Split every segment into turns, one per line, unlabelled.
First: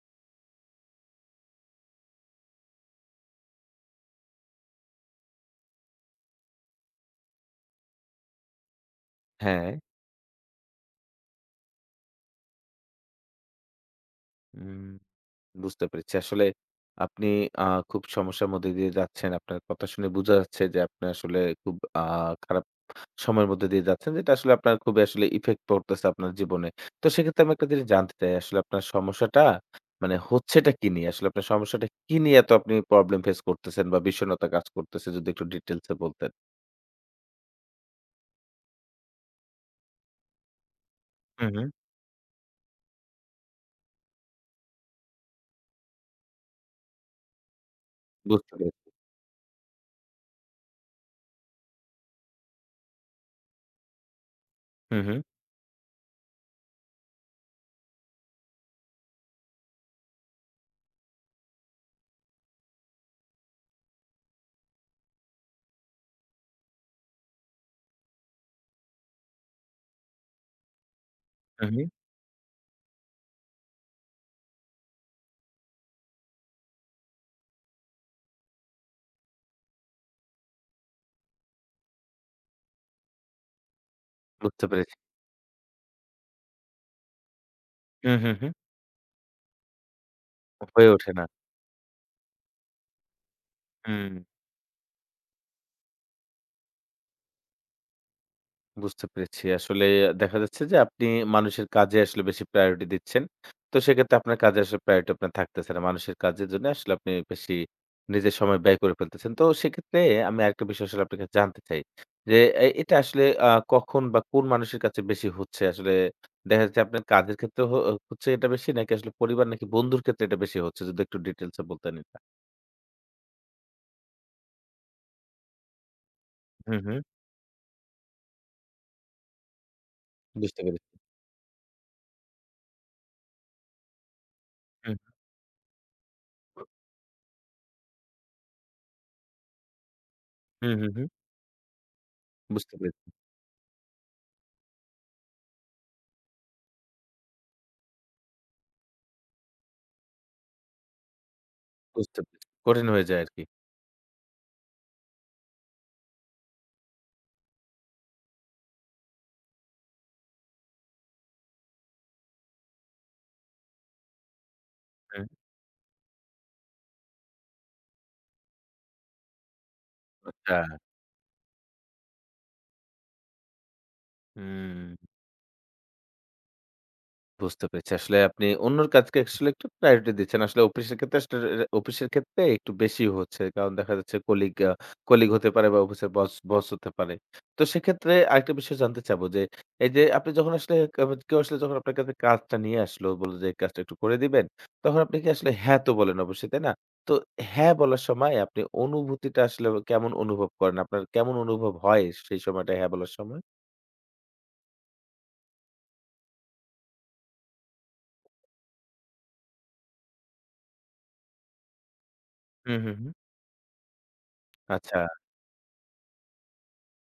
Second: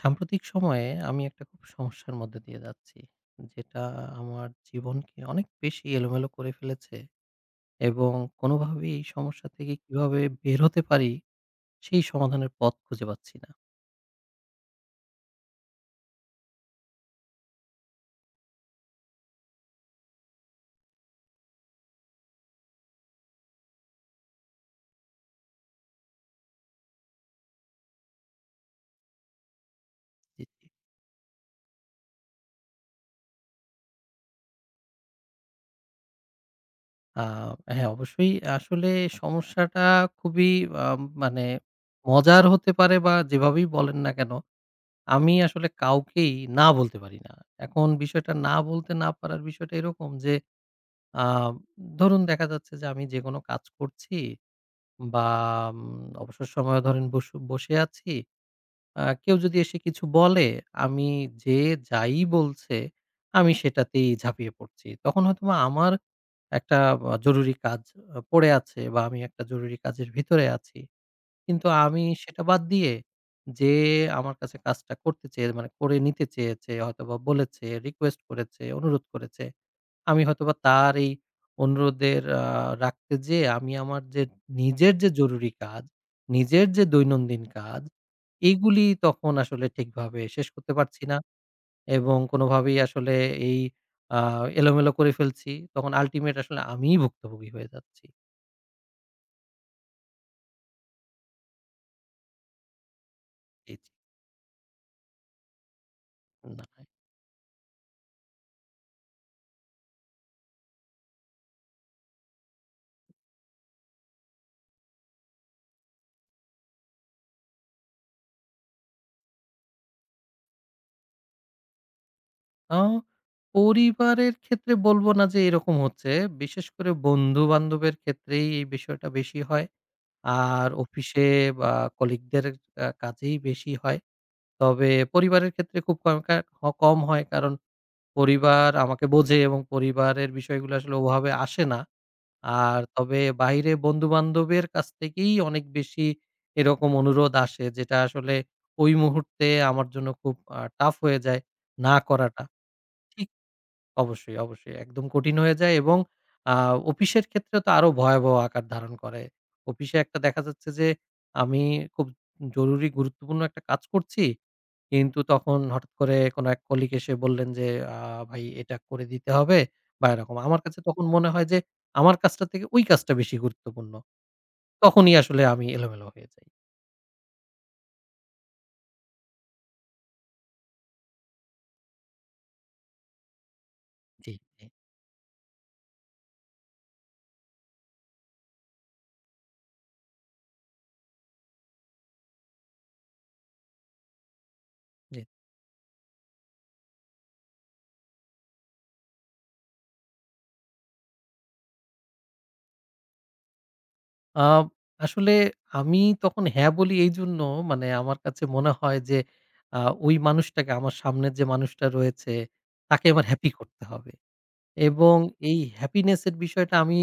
সাম্প্রতিক সময়ে আমি একটা খুব সমস্যার মধ্যে দিয়ে যাচ্ছি। যেটা আমার জীবনকে অনেক বেশি এলোমেলো করে ফেলেছে এবং কোনোভাবেই এই সমস্যা
হ্যাঁ,
থেকে কিভাবে বের হতে পারি, সেই সমাধানের পথ খুঁজে পাচ্ছি না।
উম বুঝতে পেরেছি। আসলে আপনি আ খুব সমস্যার মধ্যে দিয়ে যাচ্ছেন। আপনার কথা শুনে বোঝা যাচ্ছে যে আপনি আসলে খুব খারাপ সময়ের মধ্যে দিয়ে যাচ্ছেন। যেটা আসলে আপনার খুবই আসলে ইফেক্ট পড়তেছে আপনার জীবনে। তো সেক্ষেত্রে আমি একটা জিনিস জানতে চাই আসলে আপনার সমস্যাটা মানে
জি, জি।
হচ্ছেটা কি নিয়ে? আসলে আপনার সমস্যাটা কি নিয়ে এত আপনি প্রবলেম ফেস করতেছেন বা বিষণ্ণতা কাজ করতেছে যদি একটু ডিটেইলস এ বলতেন?
আ হ্যাঁ, অবশ্যই আসলে সমস্যাটা খুবই আ মানে
হু, হু।
মজার হতে পারে বা যেভাবেই বলেন না কেন, আমি আসলে কাউকেই না বলতে পারি না। এখন বিষয়টা
বুঝতে
না
পেরেছি।
বলতে না পারার বিষয়টা এরকম যে আ ধরুন দেখা যাচ্ছে যে আমি যেকোনো কাজ করছি
হু, হু।
বা উম অবসর সময়ে ধরেন বস বসে আছি। কেউ যদি এসে কিছু বলে, আমি যে যাই বলছে, আমি সেটাতেই ঝাঁপিয়ে পড়ছি। তখন হয়তোবা আমার একটা জরুরি কাজ পড়ে আছে বা আমি একটা জরুরি কাজের ভিতরে আছি।
হু,
কিন্তু
হু।
আমি সেটা বাদ দিয়ে যে আমার কাছে কাজটা করতে চেয়ে মানে করে নিতে চেয়েছে, হয়তোবা বলেছে, রিকোয়েস্ট করেছে, অনুরোধ করেছে আমি হয়তোবা তার এই অনুরোধের রাখতে যেয়ে আমি আমার
বুঝতে পেরেছি।
নিজের যে জরুরি কাজ, নিজের যে দৈনন্দিন কাজ,
হু, হু, হু।
এইগুলি তখন আসলে ঠিকভাবে শেষ করতে
হয়ে
পারছি
ওঠে
না
না।
এবং কোনোভাবেই আসলে এই
হুম।
আ এলোমেলো করে ফেলছি। তখন আল্টিমেট আসলে আমিই ভুক্তভোগী হয়ে যাচ্ছি।
বুঝতে পেরেছি। আসলে দেখা যাচ্ছে যে আপনি মানুষের কাজে আসলে বেশি প্রায়োরিটি দিচ্ছেন।
জি,
তো
জি।
সেক্ষেত্রে আপনার কাজে আসলে প্রায়োরিটি আপনার থাকতেছে না। মানুষের কাজের জন্য
না।
আসলে আপনি বেশি নিজের সময় ব্যয় করে ফেলতেছেন। তো সেক্ষেত্রে আমি আরেকটা বিষয় আসলে আপনার কাছে জানতে চাই। যে এটা আসলে কখন বা কোন মানুষের কাছে বেশি হচ্ছে? আসলে দেখা যাচ্ছে আপনার কাজের ক্ষেত্রে হচ্ছে এটা বেশি নাকি আসলে পরিবার নাকি বন্ধুর ক্ষেত্রে এটা বেশি হচ্ছে? যদি একটু ডিটেইলস এ বলতেন এটা।
আ পরিবারের ক্ষেত্রে বলব না যে এরকম হচ্ছে। বিশেষ
হুম,
করে
হুম।
বন্ধু-বান্ধবের ক্ষেত্রেই এই বিষয়টা বেশি হয়।
বুঝতে
আর
পেরেছি।
অফিসে বা কলিগদের কাছেই বেশি হয়। তবে
হুম।
পরিবারের ক্ষেত্রে খুব কম কা হ কম হয়। কারণ পরিবার আমাকে বোঝে এবং পরিবারের
হুম,
বিষয়গুলো
হুম,
আসলে
হুম।
ওভাবে আসে না।
বুঝতে
আর
পেরেছি,
তবে বাইরে বন্ধু-বান্ধবের কাছ থেকেই অনেক বেশি এরকম অনুরোধ আসে যেটা আসলে ওই মুহূর্তে আমার জন্য খুব টাফ হয়ে যায় না
বুঝতে
করাটা।
পেরেছি। কঠিন হয়ে যায়
ঠিক
আরকি।
অবশ্যই, অবশ্যই। একদম কঠিন হয়ে যায় এবং আ অফিসের ক্ষেত্রে তো আরো ভয়াবহ আকার ধারণ করে। অফিসে একটা দেখা যাচ্ছে যে আমি খুব জরুরি গুরুত্বপূর্ণ একটা কাজ করছি। কিন্তু
হুম।
তখন হঠাৎ করে কোন এক কলিগ এসে বললেন যে, "আ ভাই এটা করে দিতে হবে" বা এরকম।
আচ্ছা।
আমার কাছে তখন মনে হয় যে আমার কাজটা থেকে ওই কাজটা বেশি গুরুত্বপূর্ণ।
হুম,
তখনই আসলে আমি এলোমেলো হয়ে যাই।
বুঝতে পেরেছি। আসলে আপনি অন্যর কাজকে আসলে একটু প্রায়োরিটি দিচ্ছেন। আসলে অফিসের ক্ষেত্রে আসলে অফিসের ক্ষেত্রে একটু বেশি হচ্ছে। কারণ দেখা যাচ্ছে
জি, জি।
কলিগ হতে পারে বা অফিসের বস বস হতে পারে। তো সেক্ষেত্রে আরেকটা বিষয় জানতে চাবো যে, এই যে আপনি যখন আসলে কেউ আসলে যখন আপনার কাছে কাজটা নিয়ে আসলো, বলল যে এই কাজটা একটু করে দিবেন। তখন আপনি
জি।
কি আসলে হ্যাঁ তো বলেন অবশ্যই, তাই না? তো হ্যাঁ বলার সময় আপনি অনুভূতিটা আসলে কেমন অনুভব করেন? আপনার কেমন অনুভব হয় সেই সময়টা হ্যাঁ বলার সময়?
আ আসলে আমি তখন হ্যাঁ বলি এইজন্য মানে আমার কাছে মনে হয় যে আ ওই মানুষটাকে আমার সামনের যে মানুষটা রয়েছে
হুম, হুম,
তাকে
হুম।
আমার হ্যাপি করতে হবে।
আচ্ছা,
এবং এই হ্যাপিনেস এর বিষয়টা আমি,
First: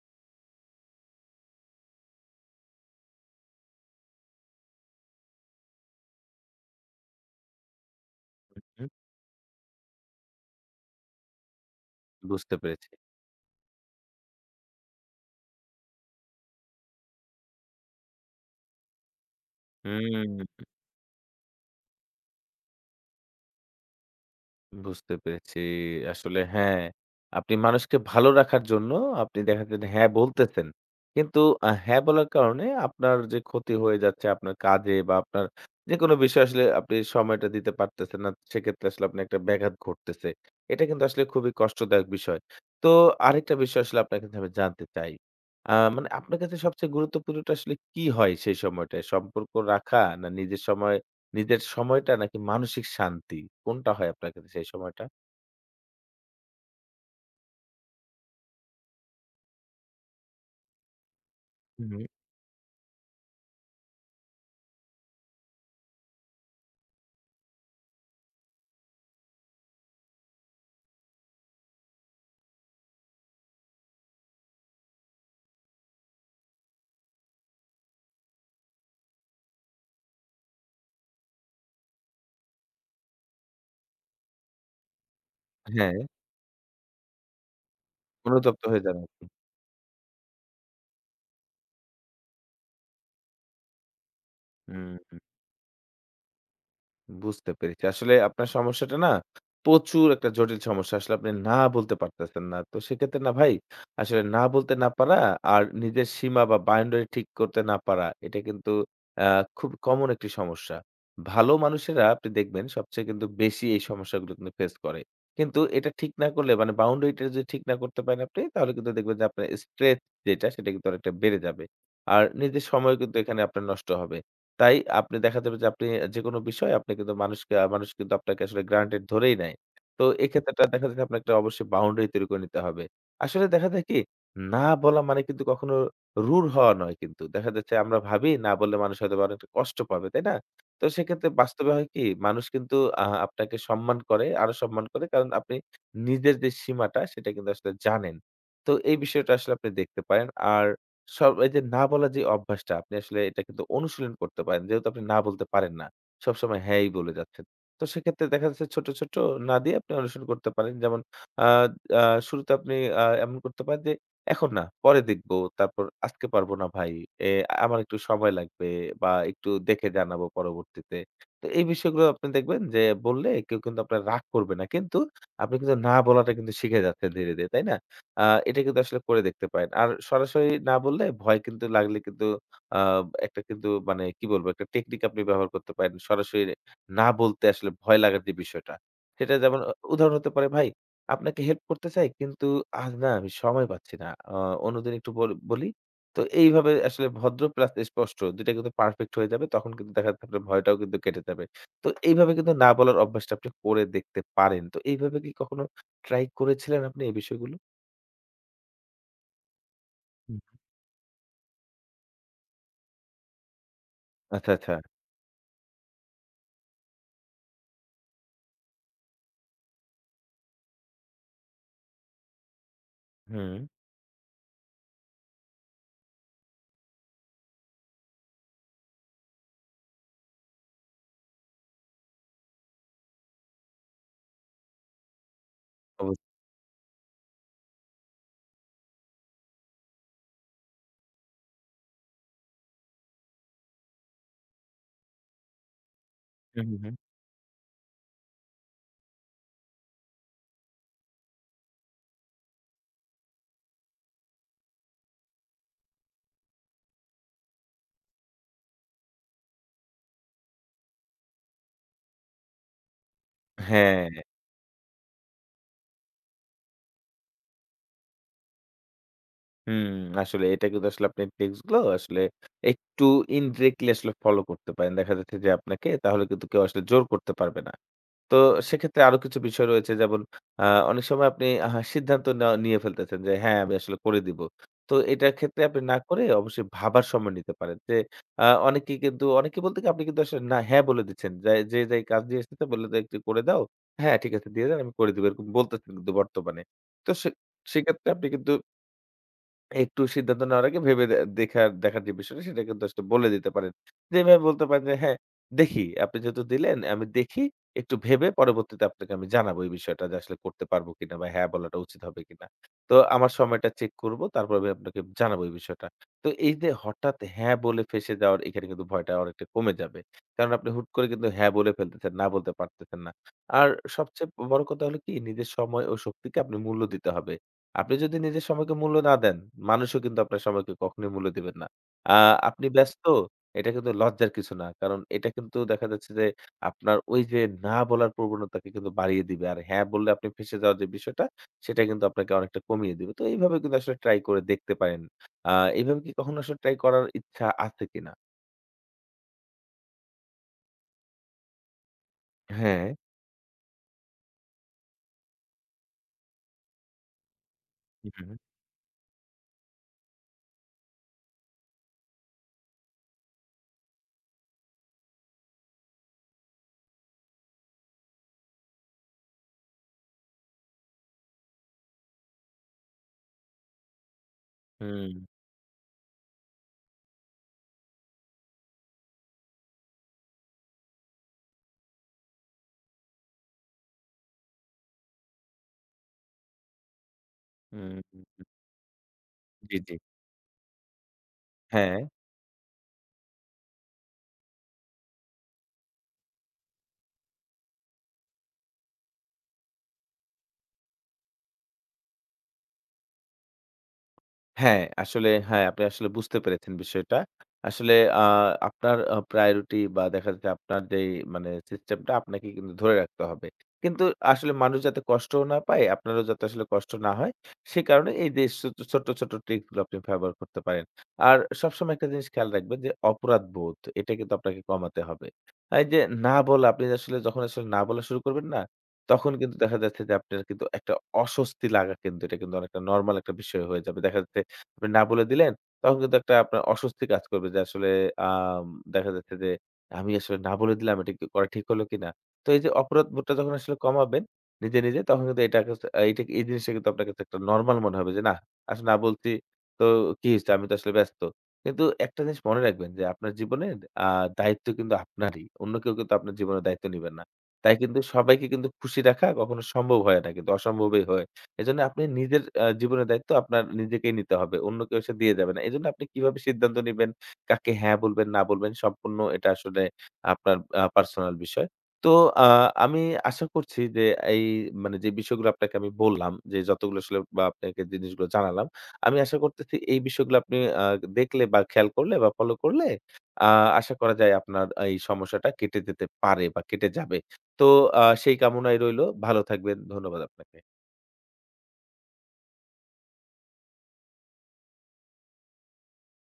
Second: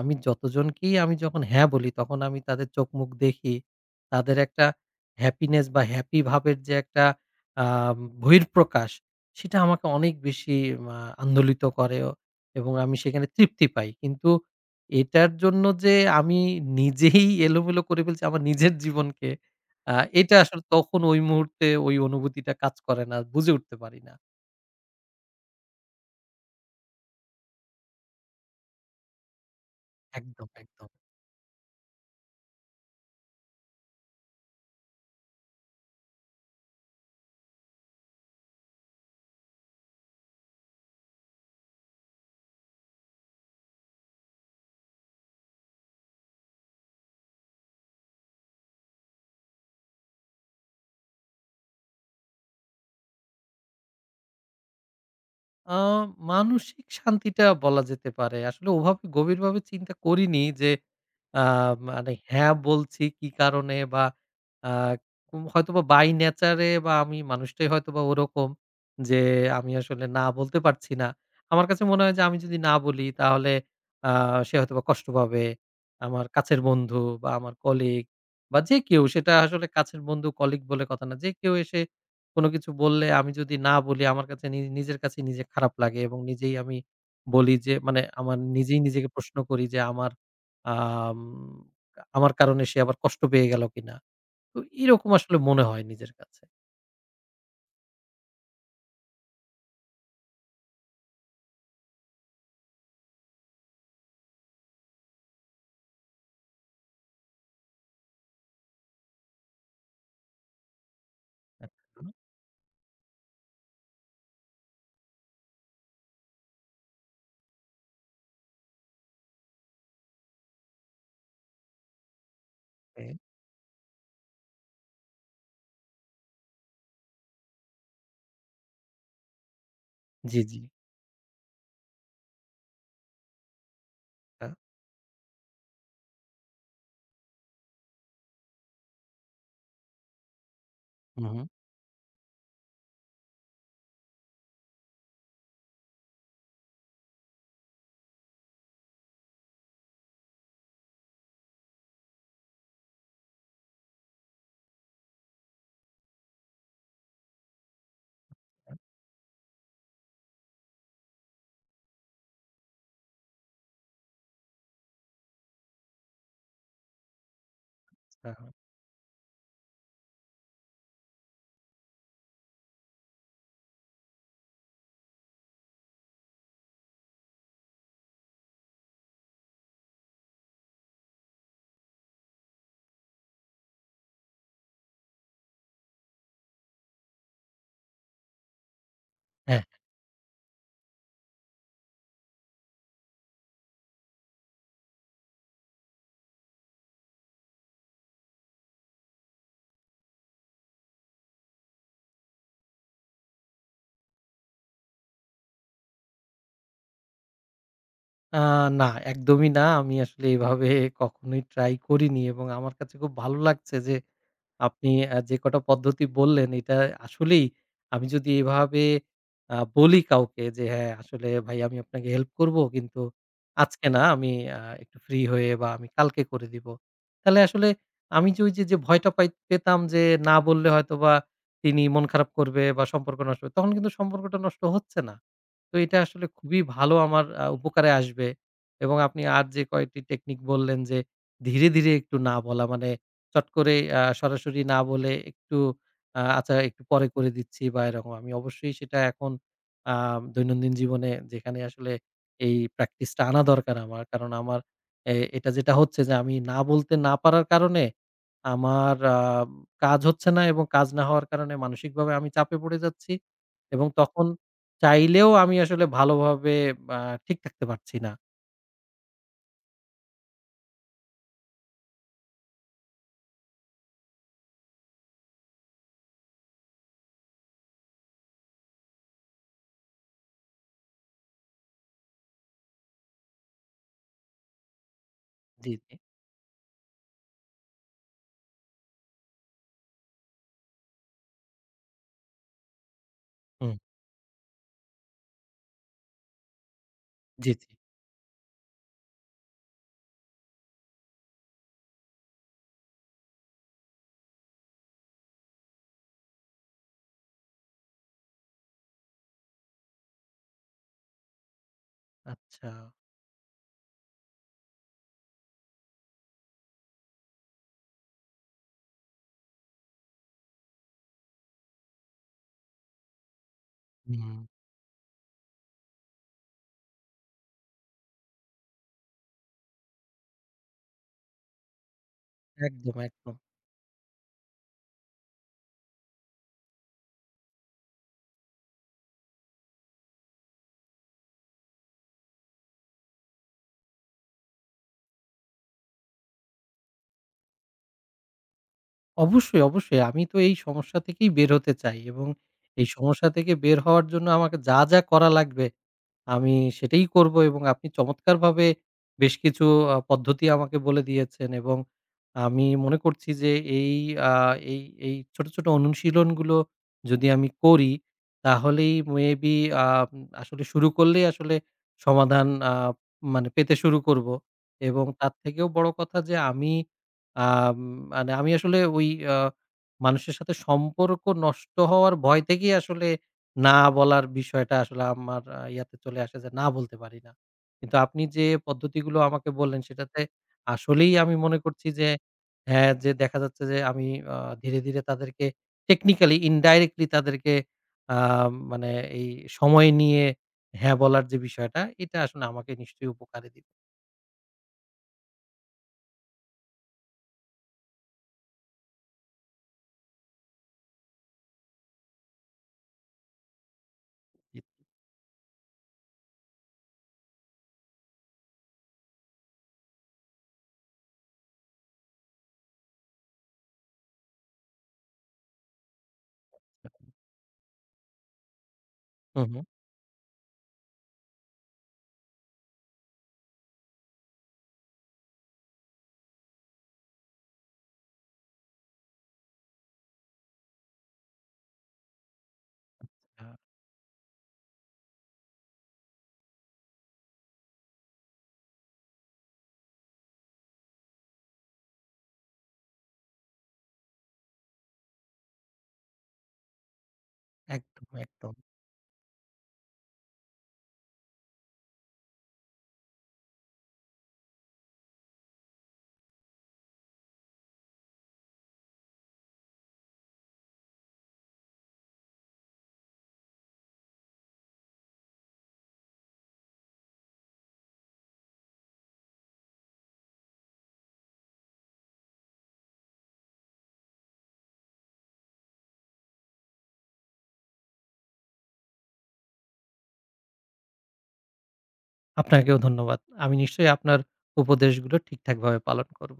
আমি যতজনকেই আমি যখন হ্যাঁ বলি তখন আমি তাদের চোখমুখ দেখি। তাদের একটা হ্যাপিনেস বা হ্যাপি ভাবের যে একটা আ
হুম,
বহিঃপ্রকাশ সেটা আমাকে অনেক বেশি আ আন্দোলিত করে ও-
বুঝতে
এবং
পেরেছি।
আমি সেখানে তৃপ্তি পাই। কিন্তু এটার জন্য যে আমি নিজেই এলোমেলো করে ফেলছি আমার নিজের জীবনকে আ এটা আসলে
হুম,
তখন ওই মুহূর্তে ওই অনুভূতিটা কাজ করে না। বুঝে উঠতে পারি না।
বুঝতে পেরেছি। আসলে হ্যাঁ, আপনি মানুষকে ভালো রাখার জন্য আপনি দেখা যায় যে হ্যাঁ
একদম,
বলতেছেন।
একদম।
কিন্তু হ্যাঁ বলার কারণে আপনার যে ক্ষতি হয়ে যাচ্ছে আপনার কাজে বা আপনার যেকোনো বিষয়ে আসলে আপনি সময়টা দিতে পারতেছেন না। সেক্ষেত্রে আসলে আপনার একটা ব্যাঘাত ঘটতেছে। এটা কিন্তু আসলে খুবই কষ্টদায়ক বিষয়। তো আরেকটা বিষয় আসলে আপনার কাছে আমি জানতে চাই। মানে আপনার কাছে সবচেয়ে গুরুত্বপূর্ণটা আসলে কি হয় সেই সময়টায়? সম্পর্ক রাখা না নিজের সময়টা নাকি মানসিক শান্তি? কোনটা হয় আপনার ক্ষেত্রে সেই সময়টা?
আ মানসিক শান্তিটা বলা যেতে পারে। আসলে ওভাবে গভীরভাবে চিন্তা করিনি যে আ
হুম।
মানে হ্যাঁ বলছি কি কারণে বা আ কু হয়তোবা বাই নেচারে বা আমি মানুষটাই হয়তোবা ওরকম যে আমি আসলে না বলতে পারছি না। আমার কাছে মনে হয় যে আমি যদি না বলি তাহলে আ সে হয়তোবা কষ্ট পাবে। আমার কাছের বন্ধু বা আমার কলিগ বা যে কেউ সেটা আসলে কাছের বন্ধু, কলিগ বলে কথা না। যে কেউ এসে কোনো কিছু বললে আমি যদি না বলি আমার কাছে নিজের কাছে নিজে খারাপ
হ্যাঁ,
লাগে এবং নিজেই আমি বলি যে মানে আমার
অনুতপ্ত
নিজেই
হয়ে যান
নিজেকে
আরকি।
প্রশ্ন করি যে আম আমার কারণে সে আবার কষ্ট পেয়ে গেল কিনা? তো
হুম।
এরকম আসলে মনে হয় নিজের কাছে।
বুঝতে পেরেছি। আসলে আপনার সমস্যাটা না প্রচুর একটা জটিল সমস্যা। আসলে আপনি না বলতে পারতেছেন না। তো সেক্ষেত্রে না ভাই, আসলে না বলতে না পারা আর নিজের সীমা বা বাউন্ডারি ঠিক করতে না পারা এটা কিন্তু আ খুব কমন একটি সমস্যা। ভালো
আচ্ছা,
মানুষেরা আপনি দেখবেন সবচেয়ে কিন্তু বেশি এই সমস্যাগুলো কিন্তু ফেস করে। কিন্তু এটা ঠিক না করলে মানে বাউন্ডারিটা যদি ঠিক না করতে পারেন আপনি তাহলে কিন্তু দেখবেন যে আপনার স্ট্রেস যেটা সেটা কিন্তু অনেকটা বেড়ে যাবে। আর নিজের সময়
ওকে।
কিন্তু এখানে আপনার নষ্ট হবে। তাই আপনি দেখা যাবে যে আপনি যেকোনো বিষয় আপনি কিন্তু মানুষ কিন্তু আপনাকে আসলে গ্রান্টেড ধরেই নেয়। তো
জি, জি।
এক্ষেত্রেটা দেখা যাচ্ছে আপনার একটা অবশ্যই বাউন্ডারি তৈরি করে নিতে হবে। আসলে দেখা যায় কি,
হ্যাঁ।
না বলা মানে কিন্তু কখনো রুড হওয়া নয় কিন্তু। দেখা যাচ্ছে আমরা ভাবি না বললে মানুষ হয়তোবা অনেকটা কষ্ট পাবে, তাই না? তো
হু,
সেক্ষেত্রে
হু।
বাস্তবে হয় কি মানুষ কিন্তু আপনাকে সম্মান করে, আরো সম্মান করে কারণ আপনি নিজের যে সীমাটা সেটা কিন্তু আসলে জানেন। তো এই বিষয়টা আসলে আপনি দেখতে পারেন। আর সব এই যে না বলার যে অভ্যাসটা আপনি আসলে এটা কিন্তু অনুশীলন করতে পারেন। যেহেতু আপনি না বলতে পারেন না। সবসময় হ্যাঁই বলে যাচ্ছেন। তো সেক্ষেত্রে দেখা যাচ্ছে ছোট, ছোট না দিয়ে আপনি অনুসরণ করতে পারেন। যেমন আ আ শুরুতে আপনি এমন করতে পারেন যে, "এখন না, পরে দেখবো। তারপর আজকে পারবো না ভাই। এ আমার একটু
আচ্ছা।
সময় লাগবে বা একটু দেখে জানাবো পরবর্তীতে।" তো এই বিষয়গুলো আপনি দেখবেন যে বললে কেউ কিন্তু আপনার রাগ করবে না। কিন্তু আপনি কিন্তু না বলাটা কিন্তু শিখে যাচ্ছেন ধীরে, ধীরে। তাই না? আ এটা কিন্তু আসলে করে দেখতে পারেন। আর সরাসরি না বললে ভয় কিন্তু লাগলে কিন্তু আ একটা কিন্তু মানে কি বলবো? একটা টেকনিক আপনি ব্যবহার করতে পারেন। সরাসরি না বলতে আসলে ভয় লাগার যে বিষয়টা, সেটা যেমন
হ্যাঁ।
উদাহরণ হতে পারে, "ভাই আপনাকে হেল্প করতে চাই কিন্তু আজ না আমি সময় পাচ্ছি না। অন্যদিন একটু বলি।" তো এইভাবে আসলে ভদ্র প্লাস স্পষ্ট ২টা টা কিন্তু পারফেক্ট হয়ে যাবে। তখন কিন্তু দেখা যাচ্ছে আপনার ভয়টাও কিন্তু কেটে যাবে। তো এইভাবে কিন্তু না বলার অভ্যাসটা আপনি করে দেখতে পারেন। তো এইভাবে কি কখনো ট্রাই করেছিলেন আপনি এই বিষয়গুলো?
আ না একদমই না। আমি আসলে এভাবে কখনোই ট্রাই করিনি এবং আমার কাছে খুব ভালো লাগছে যে
আচ্ছা, আচ্ছা।
আপনি যে কটা পদ্ধতি বললেন এটা আসলেই আমি যদি এভাবে বলি কাউকে যে, "হ্যাঁ, আসলে ভাই আমি আপনাকে হেল্প করব। কিন্তু
হুম।
আজকে না আমি একটু ফ্রি হয়ে বা আমি কালকে করে দিব।" তাহলে আসলে আমি যে ভয়টা পেতাম যে না বললে হয়তোবা তিনি মন খারাপ করবে বা সম্পর্ক নষ্ট হবে, তখন কিন্তু সম্পর্কটা নষ্ট হচ্ছে না। তো এটা
অবশ্য
আসলে খুবই ভালো আমার উপকারে আসবে এবং আপনি আর যে কয়টি টেকনিক বললেন যে ধীরে, ধীরে একটু না বলা মানে চট করে সরাসরি না বলে একটু আচ্ছা
হু, হু,
একটু
হু।
পরে করে দিচ্ছি বা এরকম। আমি অবশ্যই সেটা এখন আ দৈনন্দিন জীবনে যেখানে আসলে এই প্র্যাকটিসটা আনা দরকার আমার। কারণ আমার এটা যেটা হচ্ছে যে আমি না বলতে না পারার কারণে আমার কাজ হচ্ছে না এবং কাজ না হওয়ার কারণে মানসিকভাবে আমি চাপে পড়ে যাচ্ছি এবং
হ্যাঁ।
তখন চাইলেও আমি আসলে ভালোভাবে আ ঠিক থাকতে পারছি না।
হুম, আসলে এটা কিন্তু আসলে আপনি টিপস গুলো আসলে একটু ইনডিরেক্টলি আসলে ফলো করতে পারেন। দেখা যাচ্ছে যে আপনাকে তাহলে কিন্তু কেউ আসলে জোর করতে পারবে না। তো সেক্ষেত্রে আরো কিছু বিষয় রয়েছে যেমন আ অনেক সময় আপনি সিদ্ধান্ত নেওয়া নিয়ে ফেলতেছেন যে হ্যাঁ, আমি আসলে করে দিব। তো এটার ক্ষেত্রে
জি,
আপনি
জি।
না করে অবশ্যই ভাবার সময় নিতে পারেন। যে অনেকেই কিন্তু অনেকে বলতে কি আপনি কিন্তু আসলে না হ্যাঁ বলে দিচ্ছেন। যে, কাজ দিয়ে এসেছে বলল যে একটু করে দাও।
হুম।
হ্যাঁ, ঠিক আছে দিয়ে দেন আমি করে দিব। এরকম বলতেছেন কিন্তু বর্তমানে। তো
জি, জি।
সেক্ষেত্রে আপনি কিন্তু একটু সিদ্ধান্ত নেওয়ার আগে ভেবে দে দেখার দেখার যে বিষয়টা সেটা কিন্তু আসলে বলে দিতে পারেন। যে এভাবে বলতে পারেন যে, "হ্যাঁ, দেখি আপনি যেহেতু দিলেন, আমি দেখি একটু ভেবে পরবর্তীতে আপনাকে আমি জানাবো এই বিষয়টা যে আসলে করতে পারবো কিনা বা হ্যাঁ বলাটা উচিত হবে কিনা।
আচ্ছা।
তো আমার সময়টা চেক করব তারপর আমি আপনাকে জানাবো এই বিষয়টা।" তো এই যে হঠাৎ হ্যাঁ বলে ফেঁসে যাওয়ার এখানে কিন্তু ভয়টা অনেকটা কমে যাবে। কারণ আপনি হুট করে কিন্তু হ্যাঁ বলে ফেলতেছেন, না বলতে পারতেছেন না। আর
হুম।
সবচেয়ে বড় কথা হলো কি নিজের সময় ও শক্তিকে আপনি মূল্য দিতে হবে। আপনি যদি নিজের সময়কে মূল্য না দেন, মানুষও কিন্তু আপনার সময়কে কখনোই মূল্য দিবেন না। আ আপনি
একদম,
ব্যস্ত,
একদম।
এটা কিন্তু লজ্জার কিছু না। কারণ এটা কিন্তু দেখা যাচ্ছে যে আপনার ওই যে না বলার প্রবণতাকে কিন্তু বাড়িয়ে দিবে। আর হ্যাঁ বললে আপনি ফেঁসে যাওয়ার যে বিষয়টা, সেটা কিন্তু আপনাকে অনেকটা কমিয়ে দিবে। তো এইভাবে কিন্তু আসলে ট্রাই করে দেখতে পারেন। আ এইভাবে কি কখনো আসলে ট্রাই করার ইচ্ছা আছে কিনা?
অবশ্যই, অবশ্যই। আমি তো এই সমস্যা থেকেই বের হতে চাই এবং
হ্যাঁ।
এই সমস্যা থেকে বের হওয়ার জন্য আমাকে যা, যা করা লাগবে আমি সেটাই করব এবং আপনি
হুম,
চমৎকারভাবে বেশ কিছু পদ্ধতি আমাকে বলে দিয়েছেন এবং আমি মনে করছি যে এই আ এই এই ছোট, ছোট অনুশীলনগুলো যদি আমি করি তাহলেই মেবি আ আসলে শুরু করলেই আসলে সমাধান মানে পেতে শুরু করব এবং
হুম,
তার থেকেও বড় কথা যে আমি আ মানে আমি আসলে ওই আ মানুষের সাথে সম্পর্ক নষ্ট হওয়ার ভয় থেকেই আসলে না বলার বিষয়টা আসলে আমার ইয়াতে চলে আসে যে না বলতে পারি না।
হুম,
কিন্তু
হুম,
আপনি যে পদ্ধতিগুলো আমাকে
জি,
বললেন
জি।
সেটাতে আসলেই আমি মনে করছি
হ্যাঁ।
যে হ্যাঁ, যে দেখা যাচ্ছে যে আমি আ ধীরে, ধীরে তাদেরকে টেকনিক্যালি ইনডাইরেক্টলি তাদেরকে আ মানে এই সময় নিয়ে হ্যাঁ বলার যে বিষয়টা এটা আসলে আমাকে নিশ্চয়ই উপকারে দিবে।
হ্যাঁ, আসলে হ্যাঁ, আপনি আসলে বুঝতে পেরেছেন বিষয়টা। আসলে আ আপনার প্রায়োরিটি বা দেখা যাচ্ছে আপনার যেই মানে সিস্টেমটা আপনাকে কিন্তু ধরে রাখতে হবে। কিন্তু আসলে মানুষ যাতে কষ্টও না পায়, আপনারও যাতে আসলে কষ্ট না হয়, সে কারণে এই যে ছোট্ট, ছোট্ট ট্রিকস গুলো আপনি ব্যবহার করতে পারেন। আর সবসময় একটা জিনিস খেয়াল রাখবেন যে অপরাধবোধ, এটা কিন্তু আপনাকে কমাতে হবে। আর এই যে না বলা, আপনি আসলে যখন আসলে না বলা শুরু করবেন না, তখন
হু,
কিন্তু
হু।
দেখা যাচ্ছে যে আপনার কিন্তু একটা অস্বস্তি লাগা কিন্তু এটা কিন্তু অনেকটা নরমাল একটা বিষয় হয়ে যাবে। দেখা যাচ্ছে আপনি না বলে দিলেন, তখন কিন্তু একটা আপনার অস্বস্তি কাজ করবে যে আসলে আম দেখা যাচ্ছে যে আমি আসলে না বলে দিলাম এটা কি করা ঠিক হলো কিনা? তো এই যে অপরাধবোধটা
আ
যখন আসলে কমাবেন নিজে, নিজে তখন কিন্তু এটা কাছে এই জিনিসটা কিন্তু আপনার কাছে একটা নরমাল মনে হবে যে না, আসলে না বলছি তো কি হইছে? আমি তো আসলে ব্যস্ত। কিন্তু একটা জিনিস মনে রাখবেন যে আপনার জীবনের আ দায়িত্ব কিন্তু আপনারই। অন্য কেউ কিন্তু আপনার জীবনের দায়িত্ব নিবে না। তাই কিন্তু
একদম,
সবাইকে
একদম।
কিন্তু খুশি রাখা কখনো সম্ভব হয় না কিন্তু অসম্ভবই হয়। এজন্য আপনি নিজের জীবনের দায়িত্ব আপনার নিজেকেই নিতে হবে। অন্য কেউ এসে দিয়ে যাবে না। এজন্য আপনি কিভাবে সিদ্ধান্ত নিবেন, কাকে হ্যাঁ বলবেন, না বলবেন সম্পূর্ণ এটা আসলে আপনার পার্সোনাল বিষয়। তো আ আমি আশা করছি যে এই মানে যে বিষয়গুলো আপনাকে আমি বললাম, যে যতগুলো আসলে বা আপনাকে জিনিসগুলো জানালাম, আমি আশা করতেছি এই বিষয়গুলো আপনি দেখলে বা খেয়াল করলে বা ফলো করলে আ আশা করা যায় আপনার এই সমস্যাটা কেটে যেতে পারে বা কেটে যাবে। তো সেই কামনাই রইলো। ভালো থাকবেন। ধন্যবাদ আপনাকে।
আপনাকেও ধন্যবাদ। আমি নিশ্চয়ই আপনার উপদেশগুলো ঠিকঠাকভাবে পালন করব।